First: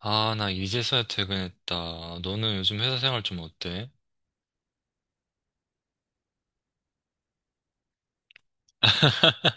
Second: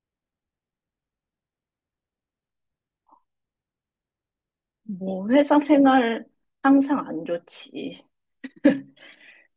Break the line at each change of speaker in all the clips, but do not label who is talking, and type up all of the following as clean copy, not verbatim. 아, 나 이제서야 퇴근했다. 너는 요즘 회사 생활 좀 어때?
뭐, 회사 생활 항상 안 좋지.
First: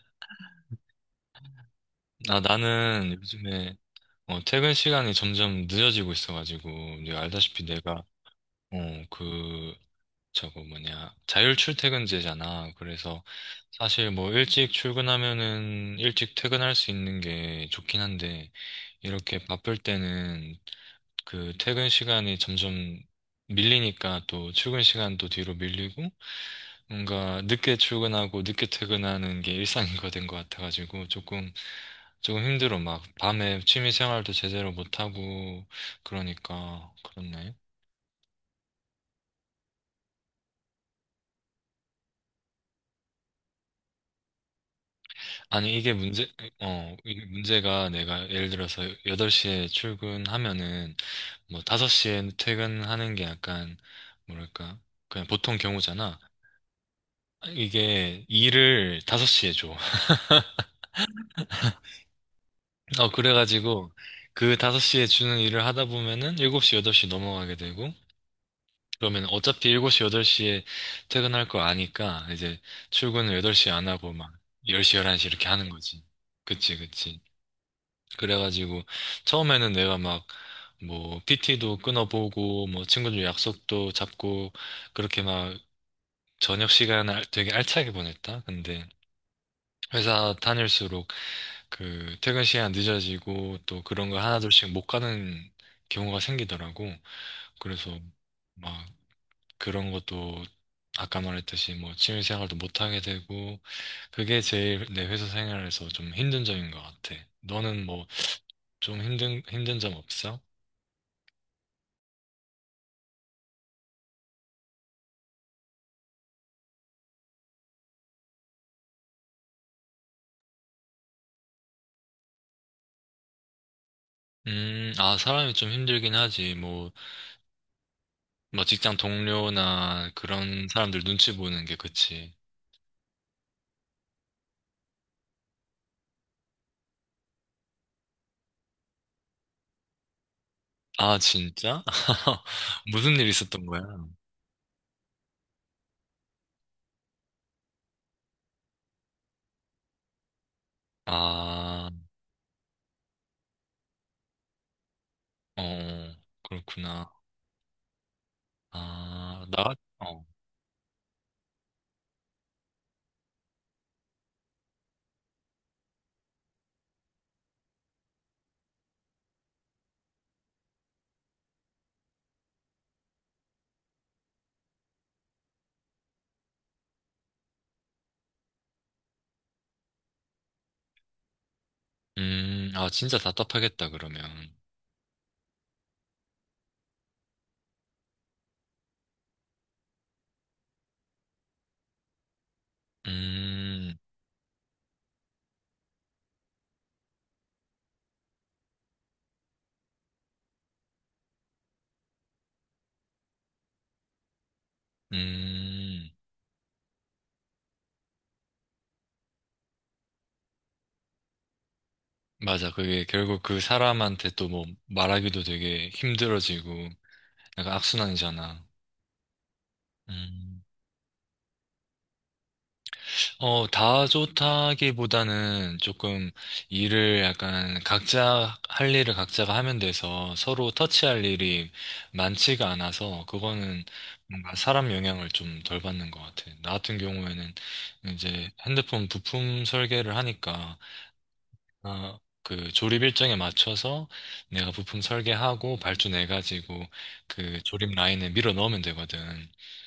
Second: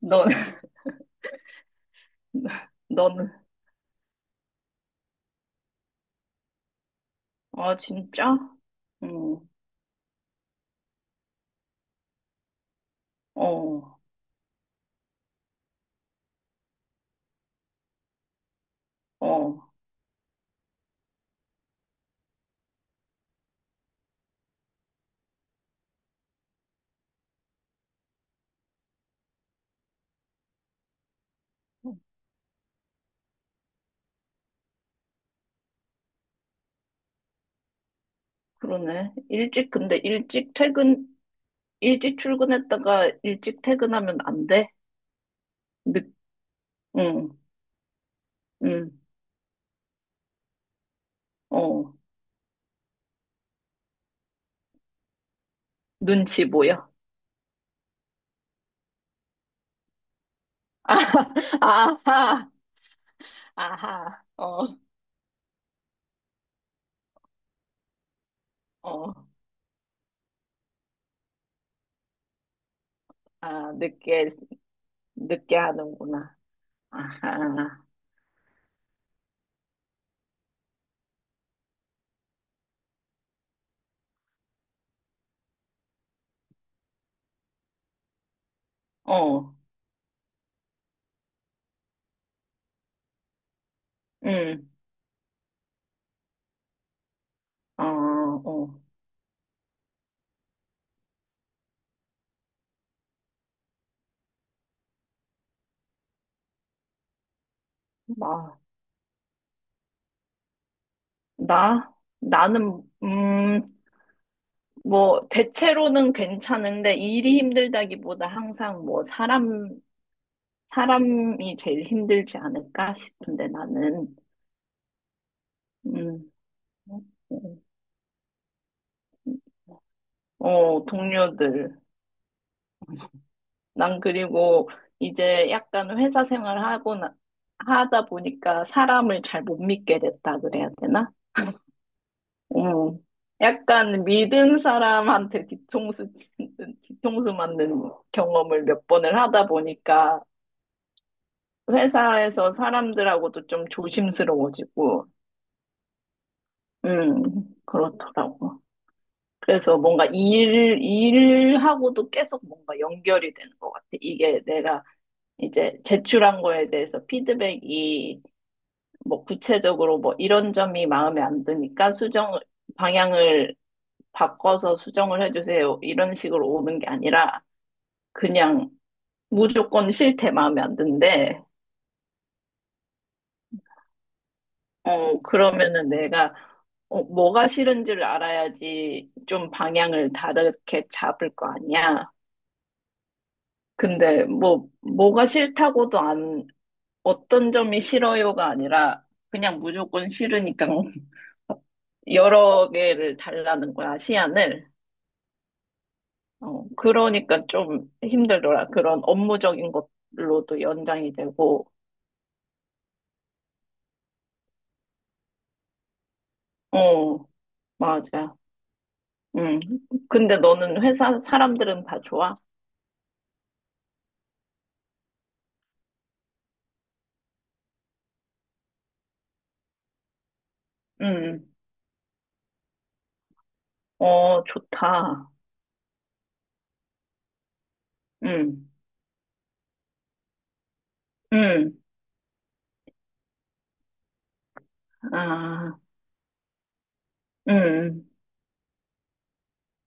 너는,
아, 나는
너는,
요즘에 퇴근 시간이 점점 늦어지고 있어가지고, 네가 알다시피
아,
내가,
진짜?
어,
응,
그, 저거 뭐냐, 자율 출퇴근제잖아. 그래서
어,
사실 뭐 일찍 출근하면은 일찍 퇴근할 수 있는 게 좋긴 한데, 이렇게
어,
바쁠 때는 그 퇴근 시간이 점점 밀리니까 또 출근 시간도 뒤로 밀리고, 뭔가 늦게 출근하고 늦게 퇴근하는 게 일상거된 것 같아가지고 조금 힘들어. 막 밤에 취미 생활도 제대로 못하고, 그러니까 그렇네.
그러네. 근데 일찍 출근했다가 일찍 퇴근하면 안 돼?
아니,
늦,
이게
응,
문제가, 내가 예를 들어서
응,
8시에 출근하면은 뭐
어,
5시에 퇴근하는 게 약간 뭐랄까 그냥 보통 경우잖아.
눈치 보여.
이게 일을 5시에 줘.
아, 아하,
그래가지고,
아하,
그
어,
5시에 주는 일을 하다 보면은 7시 8시 넘어가게 되고,
어,
그러면 어차피 7시, 8시에 퇴근할 거 아니까 이제 출근을 8시
아,
안 하고
늦게,
막 10시, 11시 이렇게
늦게
하는 거지.
하는구나.
그치, 그치.
아하,
그래가지고 처음에는 내가 막 뭐 PT도 끊어보고 뭐 친구들 약속도 잡고, 그렇게 막 저녁 시간을 되게 알차게 보냈다. 근데
어,
회사 다닐수록 그 퇴근 시간 늦어지고 또 그런 거
응,
하나둘씩 못 가는 경우가 생기더라고.
어,
그래서
어.
막 그런 것도 아까 말했듯이 뭐 취미 생활도 못 하게 되고. 그게 제일 내 회사 생활에서 좀 힘든 점인 것 같아. 너는 뭐
마,
좀 힘든 점 없어?
나? 나는, 뭐, 대체로는 괜찮은데, 일이 힘들다기보다 항상 뭐, 사람이 제일 힘들지 않을까 싶은데, 나는,
아, 사람이 좀 힘들긴
음,
하지. 뭐 직장 동료나 그런
어,
사람들 눈치 보는 게,
동료들.
그치.
난 그리고 이제 약간 회사 생활하고, 하다 보니까 사람을 잘 못 믿게 됐다 그래야 되나?
아, 진짜?
음,
무슨 일 있었던 거야?
약간 믿은 사람한테 뒤통수 맞는 경험을 몇 번을 하다 보니까
아,
회사에서 사람들하고도 좀 조심스러워지고,
어, 그렇구나.
음, 그렇더라고.
아, 나,
그래서 뭔가
어.
일하고도 계속 뭔가 연결이 되는 것 같아. 이게 내가 이제 제출한 거에 대해서 피드백이 뭐 구체적으로 뭐 이런 점이 마음에 안 드니까 수정 방향을 바꿔서 수정을 해주세요. 이런 식으로 오는 게 아니라 그냥 무조건 싫대 마음에 안 든대.
아, 진짜 답답하겠다, 그러면.
어, 그러면은 내가 뭐가 싫은지를 알아야지 좀 방향을 다르게 잡을 거 아니야.
음.
근데 뭐 뭐가 싫다고도 안 어떤 점이 싫어요가 아니라 그냥 무조건 싫으니까 여러 개를 달라는 거야, 시안을.
음,
어, 그러니까 좀 힘들더라. 그런 업무적인 것로도 연장이 되고,
맞아. 그게 결국 그 사람한테 또 뭐 말하기도 되게 힘들어지고
어,
약간
맞아.
악순환이잖아.
음. 근데
음.
너는 회사 사람들은 다 좋아?
어, 다 좋다기보다는, 조금 일을 약간 각자 할 일을 각자가 하면 돼서 서로 터치할
음.
일이 많지가 않아서 그거는
어,
뭔가 사람 영향을
좋다.
좀 덜 받는 것 같아. 나 같은 경우에는 이제
음.
핸드폰 부품 설계를 하니까,
음.
아, 그 조립 일정에 맞춰서 내가 부품 설계하고
아,
발주 내가지고 그 조립
음.
라인에 밀어 넣으면 되거든.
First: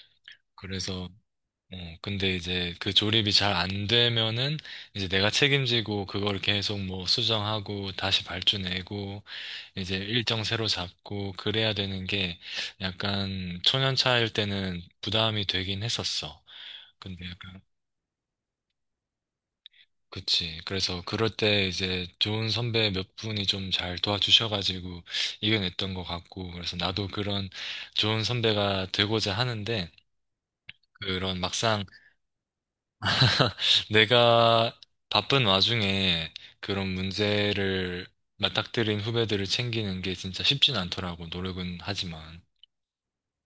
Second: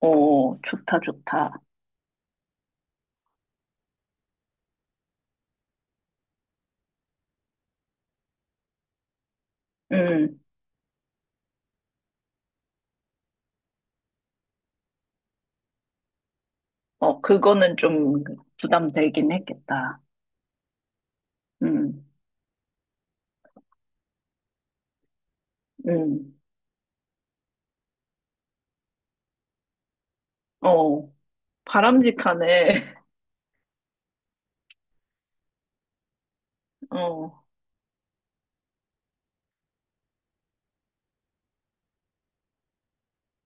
어, 좋다,
그래서
좋다.
근데 이제 그 조립이 잘 안 되면은 이제 내가 책임지고 그걸 계속 뭐 수정하고 다시 발주 내고 이제
음.
일정 새로 잡고 그래야 되는 게, 약간 초년차일 때는 부담이 되긴 했었어.
어,
근데 약간,
그거는 좀 부담되긴 했겠다.
그치. 그래서 그럴 때
음.
이제 좋은 선배 몇 분이 좀 잘 도와주셔가지고 이겨냈던 것
음.
같고, 그래서 나도 그런 좋은 선배가 되고자 하는데,
어,
그런 막상
바람직하네.
내가 바쁜 와중에 그런
어,
문제를 맞닥뜨린 후배들을 챙기는 게 진짜 쉽진 않더라고, 노력은 하지만.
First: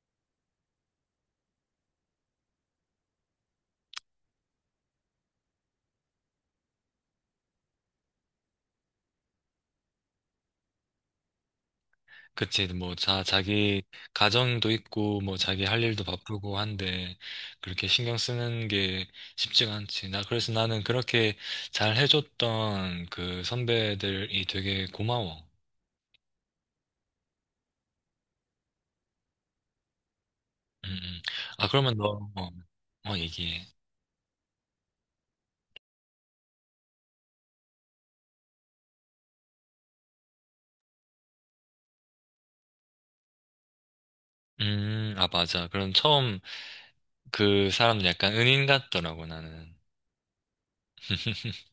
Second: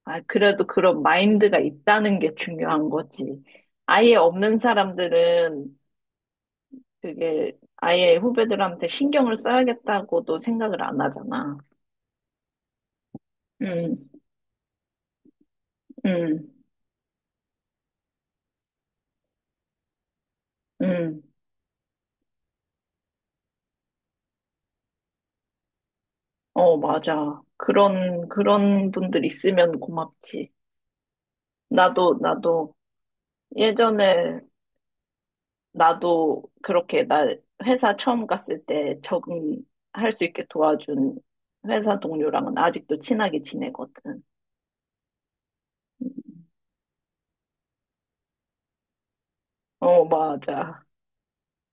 아, 그래도 그런 마인드가 있다는 게 중요한 거지. 아예 없는 사람들은 그게 아예 후배들한테 신경을 써야겠다고도 생각을 안 하잖아.
그치. 뭐, 자기
음,
가정도 있고, 뭐, 자기 할 일도
음,
바쁘고 한데, 그렇게 신경 쓰는 게 쉽지가 않지. 그래서 나는
음.
그렇게 잘 해줬던 그 선배들이 되게 고마워.
어, 맞아. 그런 분들 있으면 고맙지.
음, 음. 아, 그러면
나도,
너,
나도
얘기해.
예전에 나도 그렇게 나 회사 처음 갔을 때 적응할 수 있게 도와준 회사 동료랑은 아직도 친하게 지내거든.
아, 맞아. 그럼 처음 그 사람 약간 은인 같더라고, 나는.
어, 맞아.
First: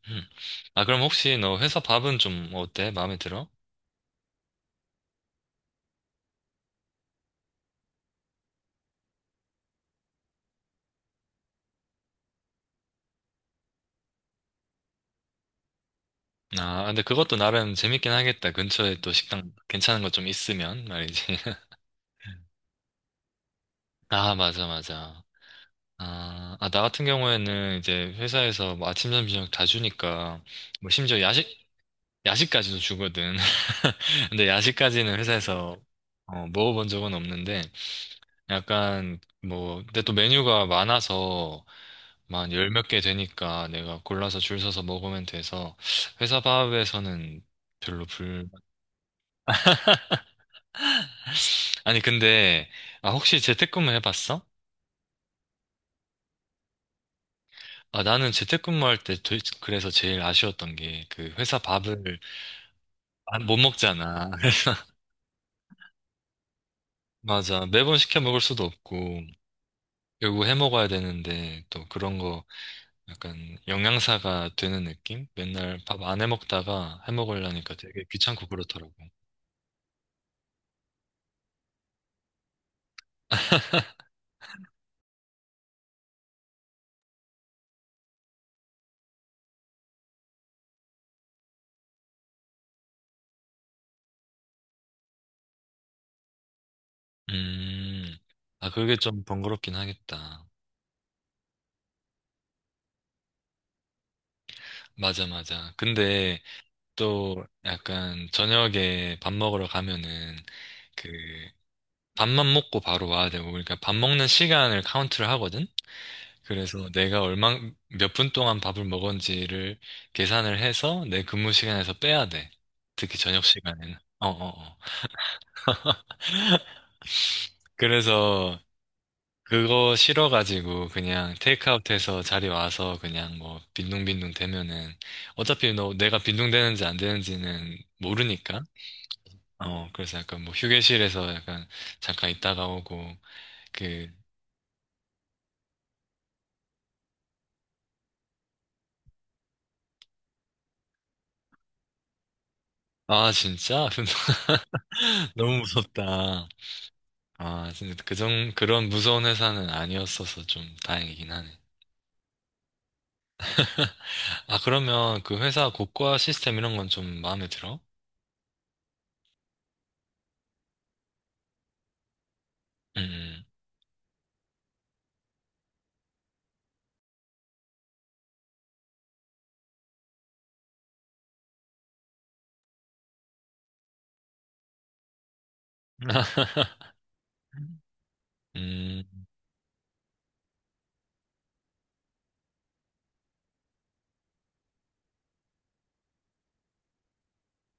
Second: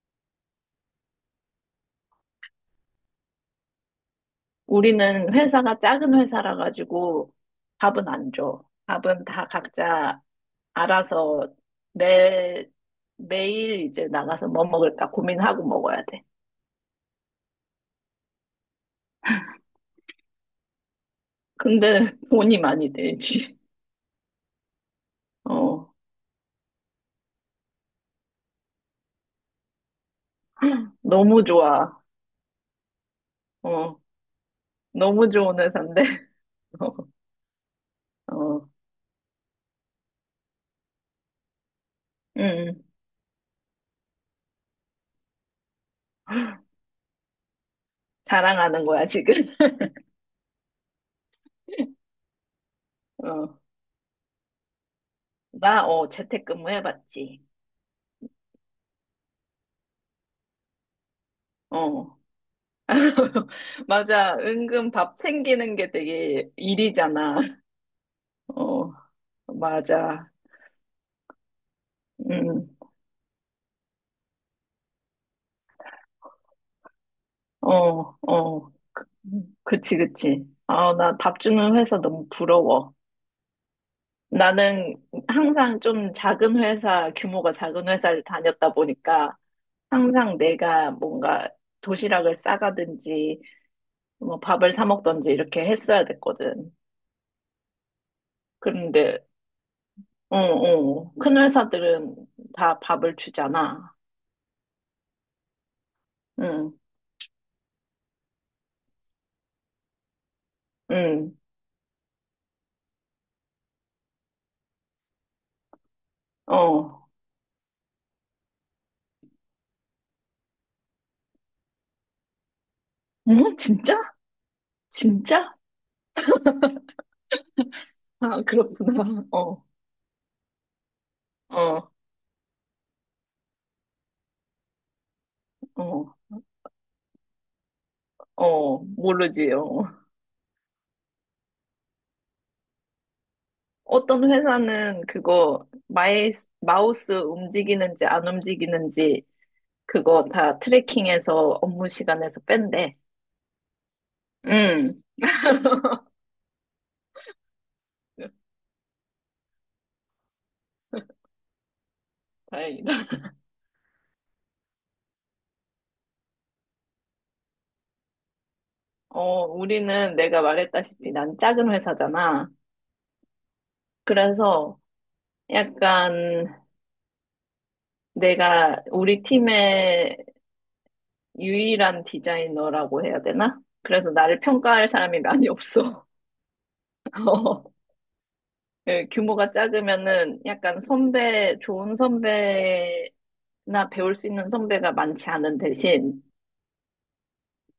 아, 그럼 혹시 너 회사 밥은 좀 어때? 마음에 들어?
우리는 회사가 작은 회사라 가지고 밥은 안 줘. 밥은 다 각자 알아서 매, 매일 이제 나가서 뭐 먹을까 고민하고 먹어야 돼.
아, 근데 그것도 나름 재밌긴 하겠다. 근처에 또 식당 괜찮은 거 좀 있으면 말이지.
근데 돈이 많이 들지.
아, 맞아, 맞아.
어,
아, 아, 나 같은 경우에는 이제 회사에서 뭐 아침, 점심, 저녁 다 주니까 뭐 심지어
너무 좋아.
야식까지도 주거든.
어,
근데 야식까지는
너무 좋은
회사에서
회사인데.
먹어본 적은 없는데,
어,
약간 뭐, 근데 또 메뉴가 많아서 만 열
음,
몇 개 되니까 내가 골라서 줄 서서 먹으면 돼서 회사 밥에서는 별로 불
자랑하는 거야, 지금.
아니, 근데, 아, 혹시
어,
재택근무 해봤어?
재택근무 해봤지.
아, 나는 재택근무 할 때, 그래서 제일 아쉬웠던 게, 회사 밥을
어,
못 먹잖아.
맞아.
그래서
은근 밥 챙기는 게 되게 일이잖아.
맞아. 매번 시켜 먹을 수도
어.
없고,
맞아.
결국 해 먹어야 되는데, 또 그런 거,
음,
약간, 영양사가 되는 느낌? 맨날 밥 안 해 먹다가 해 먹으려니까 되게
어,
귀찮고
어.
그렇더라고.
그치, 그치. 아, 나 밥 주는 회사 너무 부러워. 나는 항상 좀 작은 회사, 규모가 작은 회사를 다녔다 보니까 항상 내가 뭔가 도시락을 싸가든지 뭐 밥을 사 먹든지 이렇게 했어야 됐거든.
음, 아, 그게
그런데,
좀 번거롭긴
어,
하겠다.
어. 큰 회사들은 다 밥을 주잖아.
맞아, 맞아. 근데,
응,
또 약간 저녁에 밥 먹으러 가면은 그
응,
밥만 먹고 바로 와야 되고, 그러니까 밥 먹는 시간을 카운트를 하거든. 그래서
어.
내가 얼마 몇 분 동안 밥을 먹었는지를 계산을 해서 내 근무 시간에서 빼야 돼. 특히 저녁
응?
시간에는.
진짜?
어, 어, 어.
진짜? 아,
그래서
그렇구나. 어,
그거 싫어가지고 그냥
어,
테이크아웃해서 자리 와서 그냥 뭐 빈둥빈둥 대면은 어차피 너
어,
내가 빈둥대는지 안 되는지는 모르니까,
어, 모르지. 어.
그래서 약간 뭐 휴게실에서 약간 잠깐 있다가 오고, 그,
어떤 회사는 그거 마우스 움직이는지 안 움직이는지 그거 다 트래킹해서 업무 시간에서 뺀대.
아, 진짜?
음,
너무 무섭다. 아, 진짜 그런 무서운 회사는 아니었어서 좀 다행이긴 하네.
다행이다.
아, 그러면 그 회사 고과 시스템 이런 건 좀 마음에 들어?
어, 우리는 내가 말했다시피 난 작은 회사잖아.
음,
그래서 약간 내가 우리 팀의 유일한 디자이너라고 해야 되나? 그래서 나를 평가할 사람이 많이 없어.
음, 음,
예, 규모가 작으면은 약간 선배, 좋은 선배나 배울 수 있는 선배가 많지 않은 대신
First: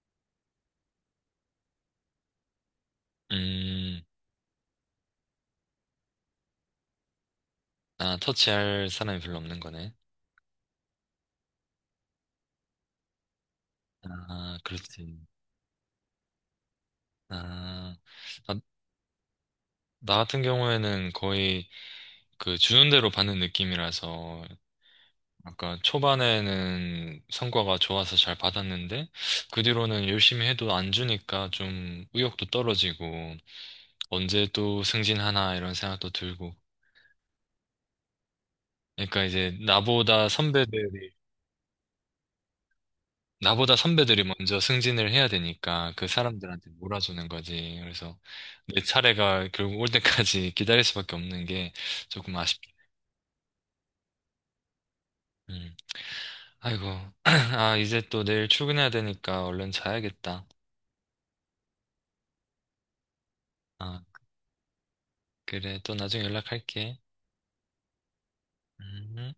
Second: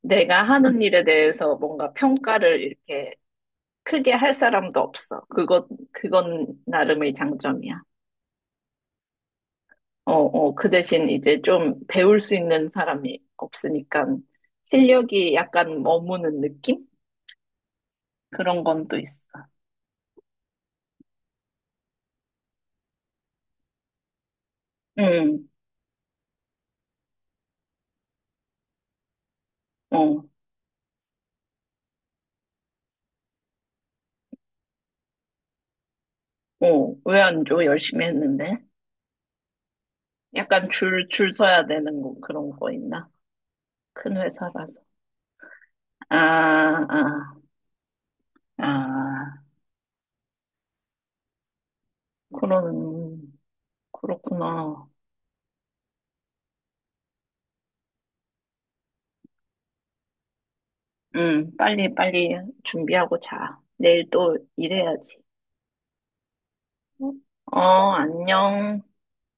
내가 하는 일에 대해서 뭔가 평가를 이렇게
음.
크게 할 사람도 없어. 그건 나름의 장점이야.
아, 터치할 사람이 별로 없는 거네.
어, 어, 그 대신 이제 좀 배울 수 있는 사람이 없으니까
아, 그렇지.
실력이 약간 머무는 느낌?
아, 나,
그런 건 또 있어.
나 같은 경우에는 거의 그 주는 대로 받는 느낌이라서
응,
약간 초반에는 성과가 좋아서 잘 받았는데, 그 뒤로는
어,
열심히 해도 안 주니까 좀 의욕도 떨어지고 언제 또 승진하나 이런 생각도 들고.
어, 왜 안 줘? 열심히 했는데.
그러니까 이제
약간 줄, 줄 서야 되는 거, 그런 거 있나?
나보다
큰
선배들이 먼저
회사라서.
승진을 해야 되니까 그
아,
사람들한테 몰아주는
아,
거지. 그래서 내
아,
차례가 결국 올 때까지 기다릴 수밖에 없는 게 조금 아쉽다.
그런, 그렇구나.
음. 아이고. 아, 이제 또 내일 출근해야 되니까 얼른 자야겠다.
응, 빨리, 빨리 준비하고 자.
아,
내일 또 일해야지.
그래. 또 나중에 연락할게.
어, 안녕.
음.